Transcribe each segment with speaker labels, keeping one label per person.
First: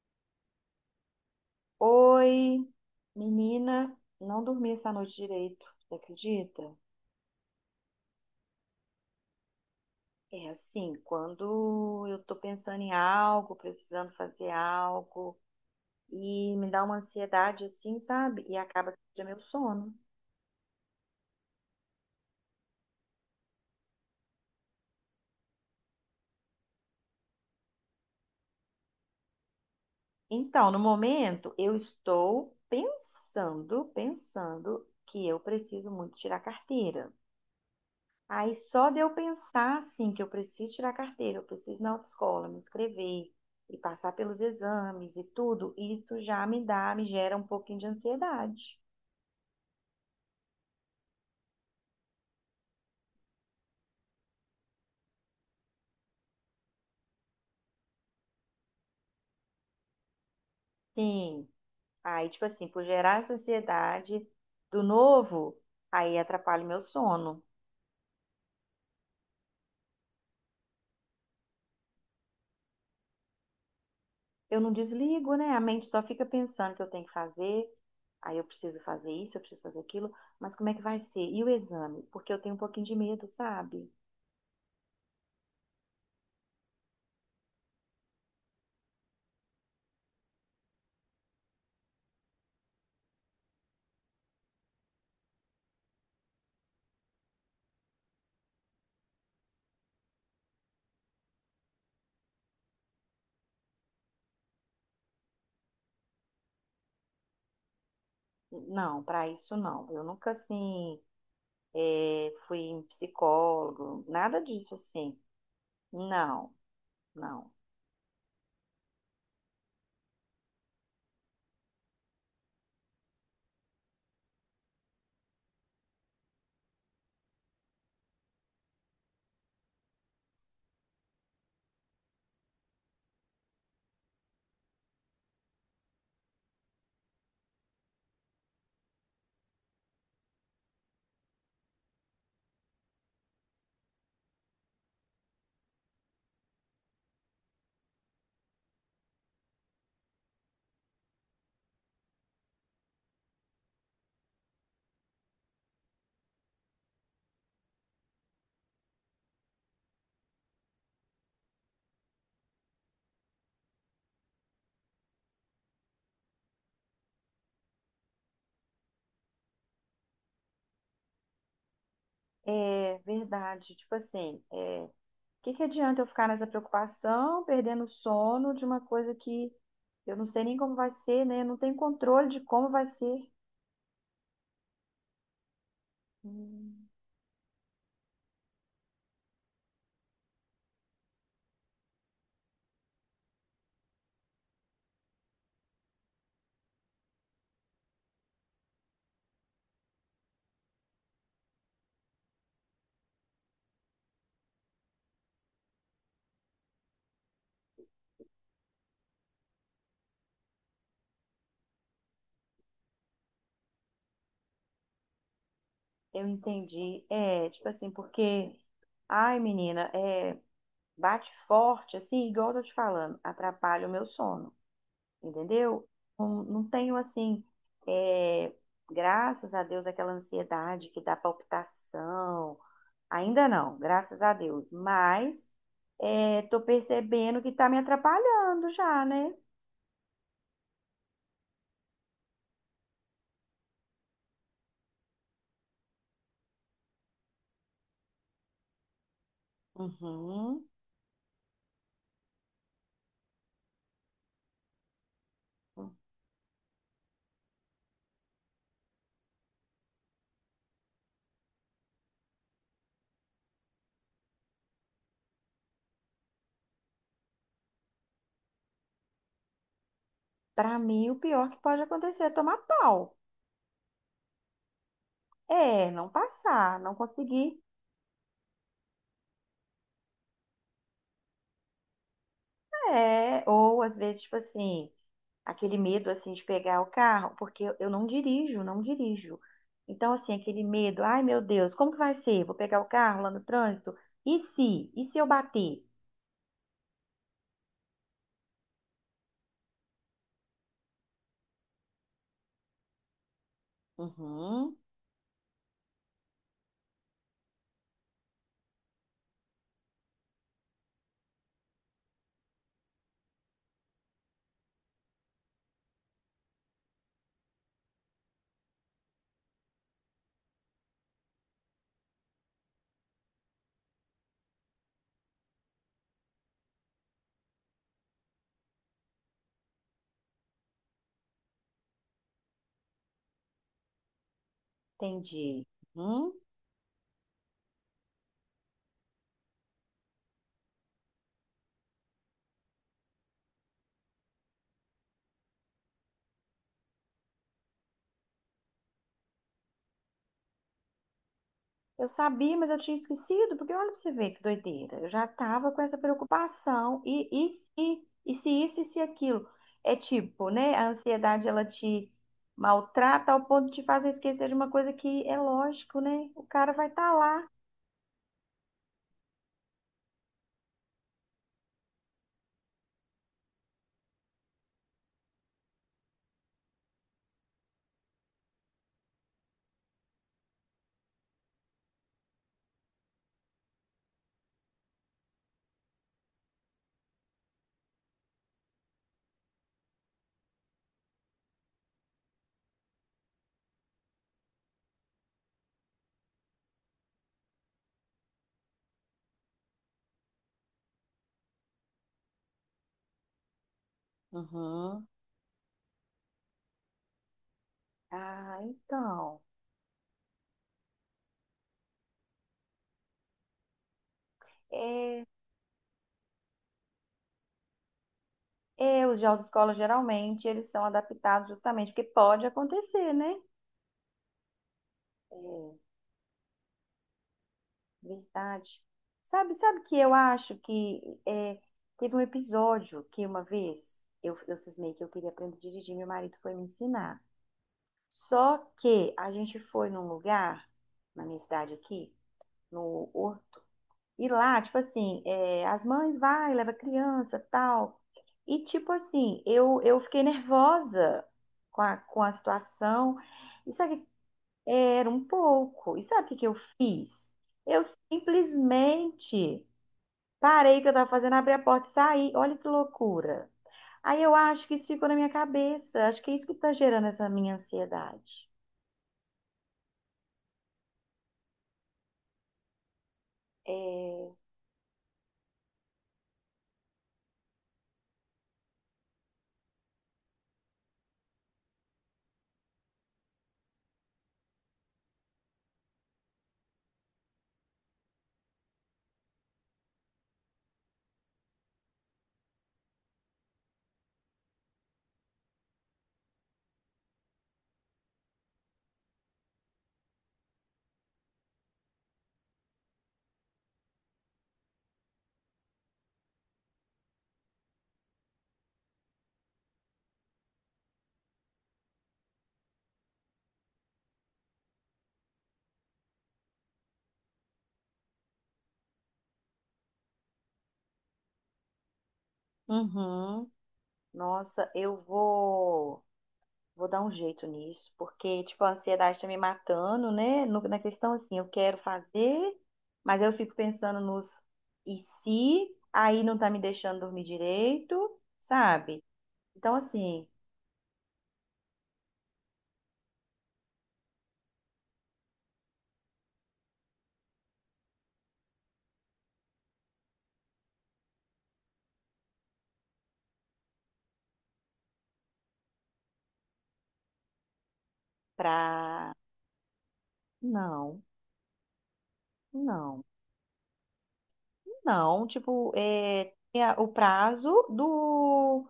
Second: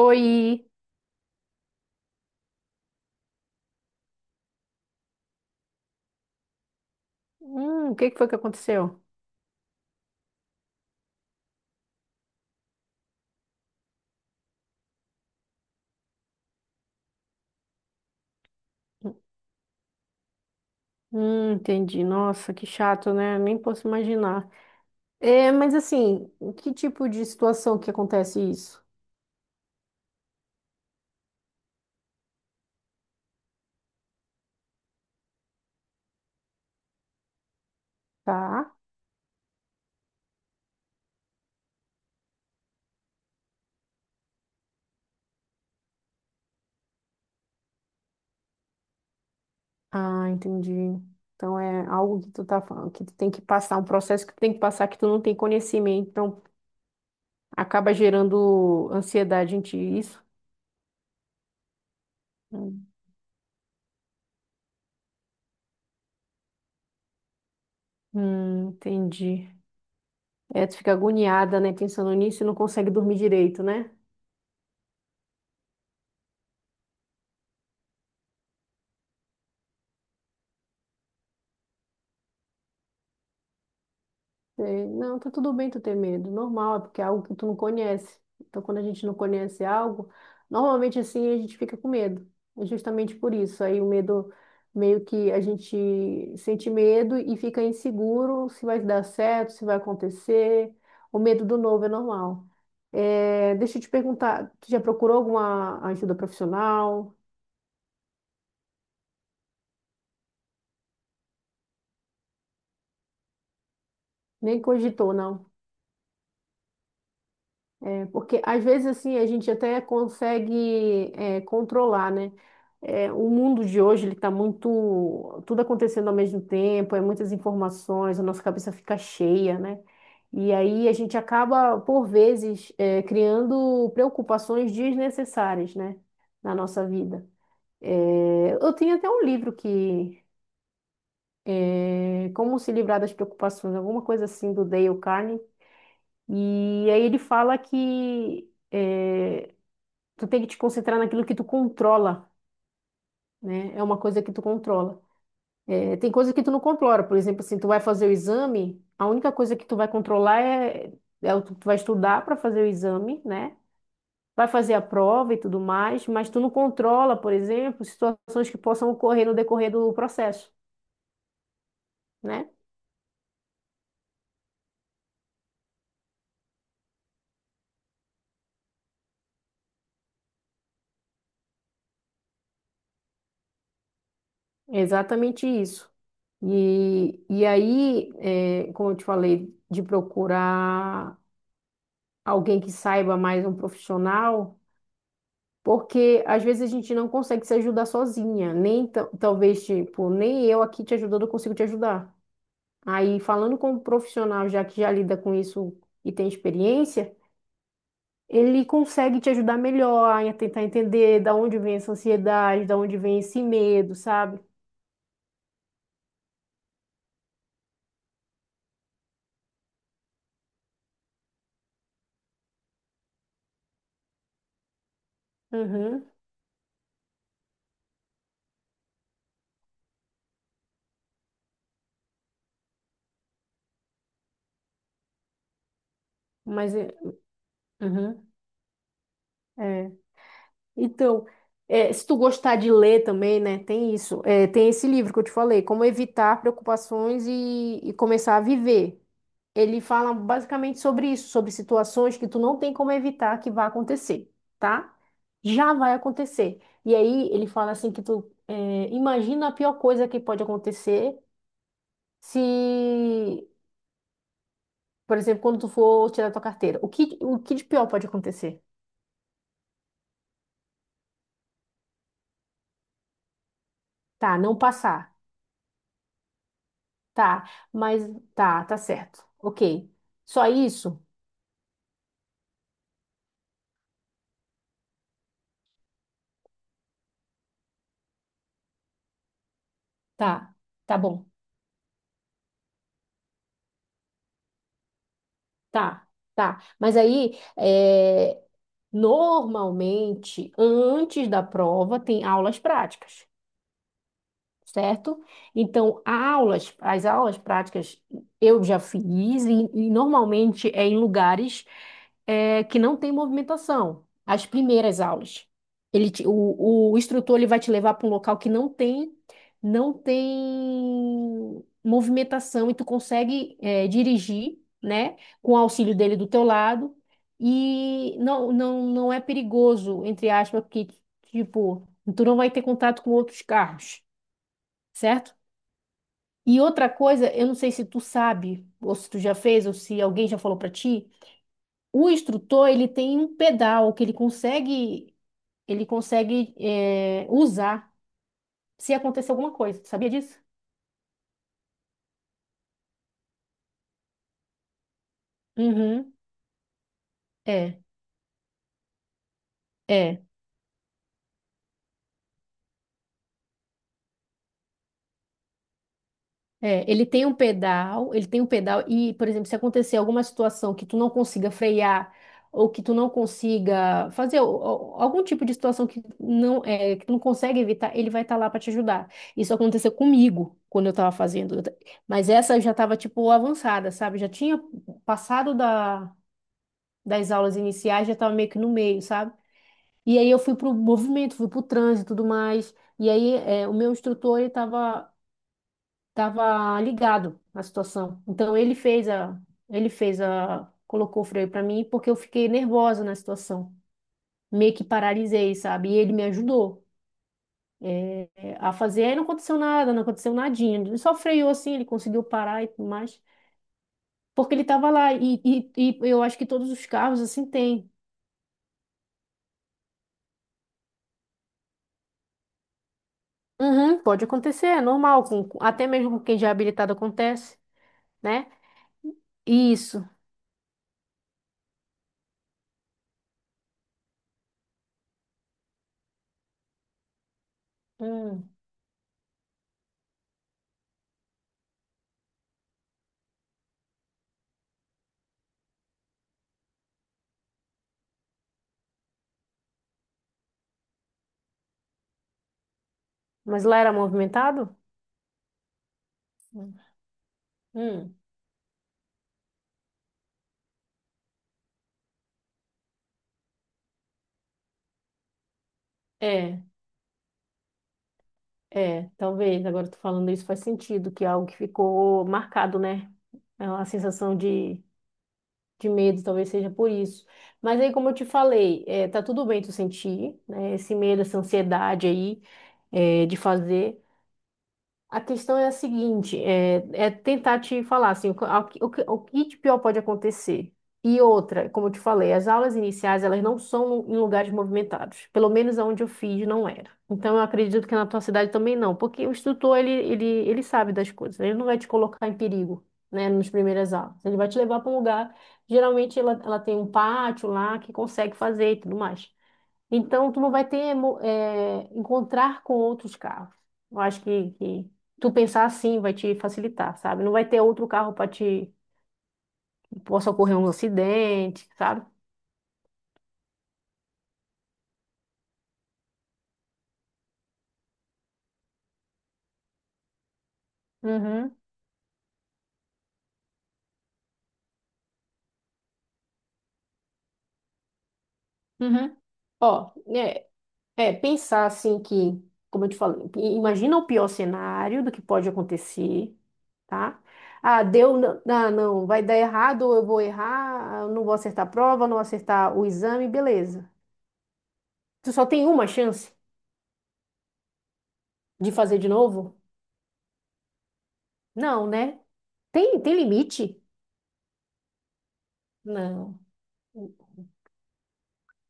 Speaker 1: Oi.
Speaker 2: Oi, menina, não dormi essa noite direito, você acredita?
Speaker 1: O que que foi que aconteceu?
Speaker 2: É assim, quando eu tô pensando em algo, precisando fazer algo, e me dá uma ansiedade assim, sabe? E acaba que é meu sono.
Speaker 1: Entendi. Nossa, que chato, né? Nem posso imaginar. É, mas assim, que tipo de situação que acontece isso?
Speaker 2: Então, no momento, eu estou pensando que eu preciso muito tirar carteira. Aí
Speaker 1: Tá?
Speaker 2: só de eu pensar assim que eu preciso tirar a carteira, eu preciso ir na autoescola, me inscrever e passar pelos exames e tudo, isso já me dá, me gera um pouquinho de ansiedade.
Speaker 1: Ah, entendi. Então é algo que tu tá falando, que tu tem que passar, um processo que tu tem que passar que tu não tem conhecimento, então acaba gerando ansiedade em ti, isso?
Speaker 2: Sim. Aí, tipo assim, por
Speaker 1: Hum,
Speaker 2: gerar essa ansiedade do novo, aí atrapalha o meu sono.
Speaker 1: entendi. É, tu fica agoniada, né, pensando nisso e não consegue dormir direito, né?
Speaker 2: Eu não desligo, né? A mente só fica pensando que eu tenho que fazer, aí eu preciso fazer isso, eu preciso fazer aquilo, mas como é que vai ser? E o exame? Porque eu tenho um pouquinho de medo, sabe?
Speaker 1: Sei. Não, tá tudo bem tu ter medo, normal, é porque é algo que tu não conhece. Então, quando a gente não conhece algo, normalmente assim a gente fica com medo. É justamente por isso. Aí o medo, meio que a gente sente medo e fica inseguro se vai dar certo, se vai acontecer. O medo do novo é normal. É, deixa eu te perguntar, tu já procurou alguma ajuda profissional?
Speaker 2: Não, para isso não. Eu nunca assim fui em psicólogo, nada
Speaker 1: Nem
Speaker 2: disso
Speaker 1: cogitou,
Speaker 2: assim.
Speaker 1: não?
Speaker 2: Não, não.
Speaker 1: É, porque às vezes assim a gente até consegue controlar, né? É, o mundo de hoje ele está muito tudo acontecendo ao mesmo tempo, é muitas informações, a nossa cabeça fica cheia, né? E aí a gente acaba por vezes criando preocupações desnecessárias, né? Na nossa vida. É, eu tenho até um livro que Como se livrar das preocupações, alguma coisa assim do Dale Carnegie. E aí ele fala que tu tem que te concentrar naquilo que tu controla, né? É uma coisa que tu controla. É, tem coisa que tu não controla, por exemplo, assim, tu vai fazer o exame, a única coisa que tu vai controlar é o que tu vai estudar para fazer o exame, né? Vai fazer a prova e tudo mais, mas tu não controla, por exemplo, situações que possam ocorrer no decorrer do processo, né?
Speaker 2: É verdade, tipo assim, o que que adianta eu ficar nessa preocupação, perdendo o sono de uma coisa que eu não sei nem como vai ser, né? Eu não tenho controle de como vai ser.
Speaker 1: É exatamente isso.
Speaker 2: Hum,
Speaker 1: E aí, é, como eu te falei, de procurar alguém que saiba mais um profissional. Porque às vezes a gente não consegue se ajudar sozinha, nem talvez, tipo, nem eu aqui te ajudando, eu consigo te ajudar. Aí, falando com um profissional já que já lida com isso e tem experiência, ele consegue te ajudar melhor a tentar entender da onde vem essa ansiedade, da onde vem esse medo, sabe?
Speaker 2: eu entendi. É, tipo assim, porque, ai, menina, bate forte, assim, igual eu tô te falando, atrapalha o meu sono. Entendeu?
Speaker 1: Uhum,
Speaker 2: Não, não tenho assim, é, graças a Deus, aquela ansiedade que dá palpitação. Ainda não, graças a Deus. Mas tô
Speaker 1: mas,
Speaker 2: percebendo que tá me
Speaker 1: uhum,
Speaker 2: atrapalhando já, né?
Speaker 1: é. Então, é, se tu gostar de ler também, né, tem isso. É, tem esse livro que eu te falei, Como Evitar Preocupações e Começar a Viver. Ele fala
Speaker 2: Uhum.
Speaker 1: basicamente sobre isso, sobre situações que tu não tem como evitar que vá acontecer, tá? Já vai acontecer. E aí ele fala assim que tu imagina a pior coisa que pode acontecer se, por exemplo, quando tu for tirar tua carteira. O que de pior pode acontecer?
Speaker 2: Para mim, o pior que pode acontecer é tomar pau.
Speaker 1: Tá, não passar.
Speaker 2: É, não passar, não
Speaker 1: Tá,
Speaker 2: conseguir.
Speaker 1: mas tá, tá certo. Ok. Só isso?
Speaker 2: É, ou às vezes, tipo assim. Aquele medo assim de pegar o carro, porque eu não dirijo, não dirijo. Então, assim,
Speaker 1: Tá,
Speaker 2: aquele
Speaker 1: tá
Speaker 2: medo, ai
Speaker 1: bom.
Speaker 2: meu Deus, como que vai ser? Vou pegar o carro lá no trânsito? E se? E se eu bater?
Speaker 1: Tá, tá. Mas aí, é, normalmente, antes da prova, tem aulas práticas,
Speaker 2: Uhum,
Speaker 1: certo? Então, as aulas práticas eu já fiz e normalmente é em lugares que não tem movimentação. As primeiras aulas, o instrutor ele vai te levar para um local que não tem, não tem movimentação e tu consegue dirigir, né, com o auxílio dele do teu lado e não é perigoso, entre aspas, porque tipo tu não vai ter contato com outros carros, certo?
Speaker 2: entendi. Uhum.
Speaker 1: E outra coisa, eu não sei se tu sabe, ou se tu já fez, ou se alguém já falou pra ti, o instrutor, ele tem um pedal que ele consegue usar se acontecer alguma coisa. Tu sabia disso?
Speaker 2: Eu sabia, mas eu tinha esquecido, porque olha pra você ver que doideira. Eu já tava com essa
Speaker 1: Uhum.
Speaker 2: preocupação. E, e
Speaker 1: É,
Speaker 2: se? E se isso e se aquilo? É
Speaker 1: é.
Speaker 2: tipo, né? A ansiedade, ela te maltrata ao ponto de te fazer esquecer de uma coisa que é lógico, né? O cara vai
Speaker 1: É, ele
Speaker 2: estar
Speaker 1: tem um
Speaker 2: lá.
Speaker 1: pedal, ele tem um pedal e, por exemplo, se acontecer alguma situação que tu não consiga frear ou que tu não consiga fazer algum tipo de situação que não é, que tu não consegue evitar, ele vai estar lá para te ajudar. Isso aconteceu comigo quando eu estava fazendo, mas essa eu já estava tipo avançada, sabe? Já tinha passado das aulas iniciais, já estava meio que no meio, sabe? E aí eu fui pro movimento, fui pro trânsito e tudo mais. E aí, é, o meu instrutor, ele estava ligado à situação. Então ele fez a, colocou o freio para mim porque eu fiquei nervosa na situação. Meio que
Speaker 2: Uhum.
Speaker 1: paralisei, sabe? E ele me ajudou
Speaker 2: Ah,
Speaker 1: a fazer. Aí não
Speaker 2: então.
Speaker 1: aconteceu nada, não aconteceu nadinha. Ele só freou assim, ele conseguiu parar e tudo mais. Porque ele estava lá.
Speaker 2: É,
Speaker 1: E eu acho que todos os carros assim têm.
Speaker 2: é, os de autoescola geralmente eles são adaptados justamente porque pode acontecer, né?
Speaker 1: Uhum, pode acontecer, é normal.
Speaker 2: É,
Speaker 1: Até mesmo com quem já é habilitado acontece, né?
Speaker 2: verdade. Sabe, sabe que
Speaker 1: Isso.
Speaker 2: eu acho que é, teve um episódio que uma vez eu cismei que eu queria aprender a dirigir, meu marido foi me ensinar.
Speaker 1: Hum.
Speaker 2: Só que a gente foi num lugar, na minha cidade aqui, no. E lá, tipo assim, é, as mães vai, leva criança, tal. E tipo assim, eu fiquei nervosa com a situação.
Speaker 1: Mas
Speaker 2: E
Speaker 1: lá era
Speaker 2: sabe, que-
Speaker 1: movimentado?
Speaker 2: era um pouco. E sabe o que que eu
Speaker 1: Hum.
Speaker 2: fiz? Eu
Speaker 1: Hum.
Speaker 2: simplesmente parei o que eu tava fazendo, abri a porta e saí. Olha que loucura. Aí eu acho que isso ficou na minha cabeça. Acho que é isso que
Speaker 1: É.
Speaker 2: tá gerando essa minha ansiedade.
Speaker 1: É, talvez, agora tu falando isso faz sentido, que é algo que ficou marcado, né? É uma
Speaker 2: É...
Speaker 1: sensação de medo, talvez seja por isso. Mas aí, como eu te falei, é, tá tudo bem tu sentir, né, esse medo, essa ansiedade aí, é, de fazer. A questão é a seguinte, é, é tentar te falar assim, o, que- ao que- o, que o que de pior pode acontecer. E outra, como eu te falei, as aulas iniciais, elas não são em lugares movimentados. Pelo menos onde eu fiz, não era. Então, eu acredito que na tua cidade também não, porque o instrutor, ele sabe das coisas. Ele não vai te colocar em perigo, né, nas primeiras aulas. Ele vai te levar para um lugar, geralmente ela tem um pátio lá que consegue fazer e tudo mais. Então, tu não vai ter encontrar com outros carros. Eu acho que tu pensar assim vai te facilitar, sabe? Não vai ter outro carro para te possa ocorrer um acidente, sabe?
Speaker 2: Uhum. Nossa, eu vou. Vou dar um jeito nisso, porque, tipo, a ansiedade tá me matando, né? No- na questão, assim, eu
Speaker 1: Uhum,
Speaker 2: quero fazer, mas eu fico pensando nos e se, aí não tá me deixando dormir direito, sabe?
Speaker 1: uhum.
Speaker 2: Então,
Speaker 1: Ó,
Speaker 2: assim,
Speaker 1: é, é pensar assim que, como eu te falei, imagina o pior cenário do que pode acontecer, tá? Ah, deu, ah, não, vai dar errado, ou eu vou errar, ah, eu não vou acertar a prova, não vou acertar o exame, beleza. Tu só tem uma chance de fazer de
Speaker 2: pra...
Speaker 1: novo.
Speaker 2: Não,
Speaker 1: Não, né? Tem,
Speaker 2: não,
Speaker 1: tem limite?
Speaker 2: não. Tipo, é,
Speaker 1: Não.
Speaker 2: tem a- o prazo do...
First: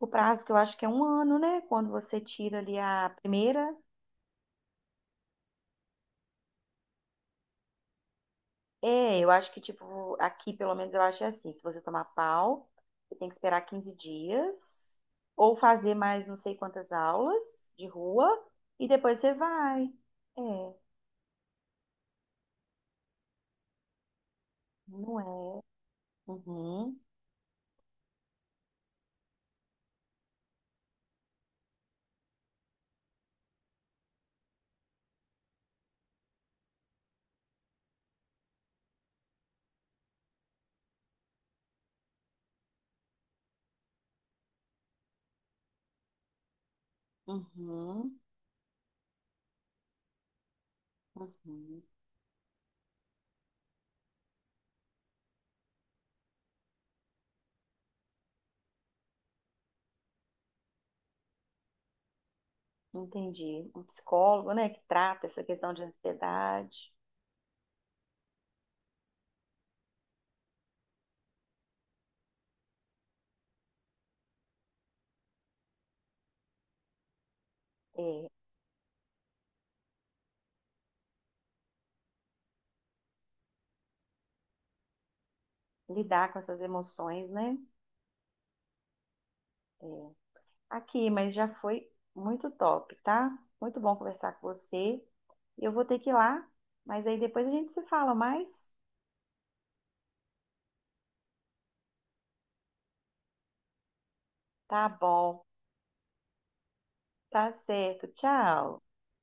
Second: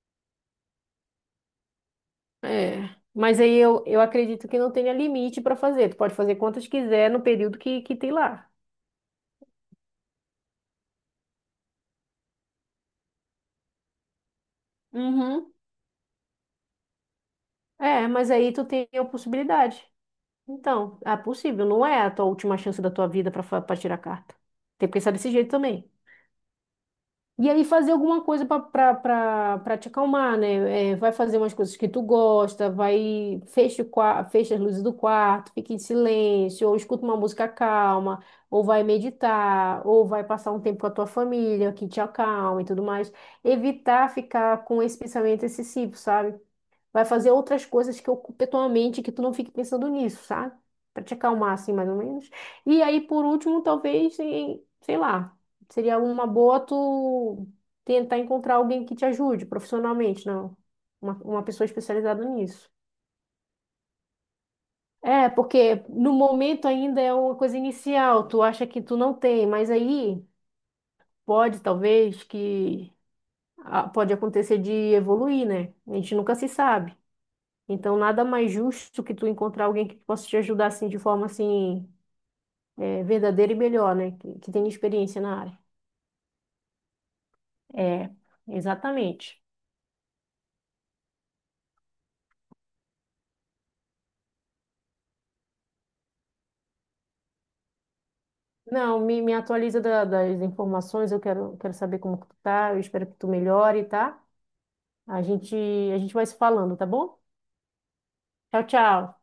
Speaker 2: O prazo que eu acho que é 1 ano, né? Quando você tira ali
Speaker 1: É.
Speaker 2: a
Speaker 1: Mas aí
Speaker 2: primeira.
Speaker 1: eu acredito que não tenha limite para fazer. Tu pode fazer quantas quiser no período que tem lá.
Speaker 2: É, eu acho que, tipo, aqui pelo menos eu acho é assim: se você tomar pau, você tem que esperar 15 dias,
Speaker 1: Uhum.
Speaker 2: ou fazer mais não sei quantas aulas de
Speaker 1: É,
Speaker 2: rua,
Speaker 1: mas aí tu
Speaker 2: e
Speaker 1: tem a
Speaker 2: depois você
Speaker 1: possibilidade.
Speaker 2: vai. É,
Speaker 1: Então, é possível, não é a tua última chance da tua vida para tirar a carta. Tem que pensar
Speaker 2: não
Speaker 1: desse jeito
Speaker 2: é?
Speaker 1: também.
Speaker 2: Uhum,
Speaker 1: E aí fazer alguma coisa para te acalmar, né? É, vai fazer umas coisas que tu gosta, vai fecha, fecha as luzes do quarto, fica em silêncio, ou escuta uma música calma, ou vai meditar, ou vai passar um tempo com a tua família, que te acalma e tudo mais. Evitar ficar com esse pensamento excessivo, sabe? Vai fazer outras coisas que
Speaker 2: uhum,
Speaker 1: ocupem tua mente, que tu não fique pensando nisso, sabe? Pra te acalmar, assim,
Speaker 2: uhum.
Speaker 1: mais ou menos. E aí, por último, talvez, sei lá, seria uma boa tu tentar encontrar alguém que te ajude profissionalmente, não? Uma pessoa especializada nisso.
Speaker 2: Entendi. Um psicólogo, né, que trata
Speaker 1: É,
Speaker 2: essa questão
Speaker 1: porque
Speaker 2: de
Speaker 1: no momento
Speaker 2: ansiedade,
Speaker 1: ainda é uma coisa inicial, tu acha que tu não tem, mas aí pode, talvez, que ah, pode acontecer de evoluir, né? A gente nunca se sabe. Então, nada
Speaker 2: é,
Speaker 1: mais justo que tu encontrar alguém que possa te ajudar assim de forma assim verdadeira e melhor, né? Que tenha experiência na área.
Speaker 2: lidar com essas emoções, né?
Speaker 1: É, exatamente.
Speaker 2: É. Aqui, mas já foi muito top, tá? Muito bom conversar com você. Eu vou ter que ir lá, mas aí depois a gente se fala mais.
Speaker 1: Não, me atualiza das informações, quero saber como que tu tá, eu espero que tu melhore, tá?
Speaker 2: Tá
Speaker 1: A
Speaker 2: bom,
Speaker 1: gente, a gente vai se falando, tá bom?
Speaker 2: tá certo.
Speaker 1: Tchau,
Speaker 2: Tchau.
Speaker 1: tchau.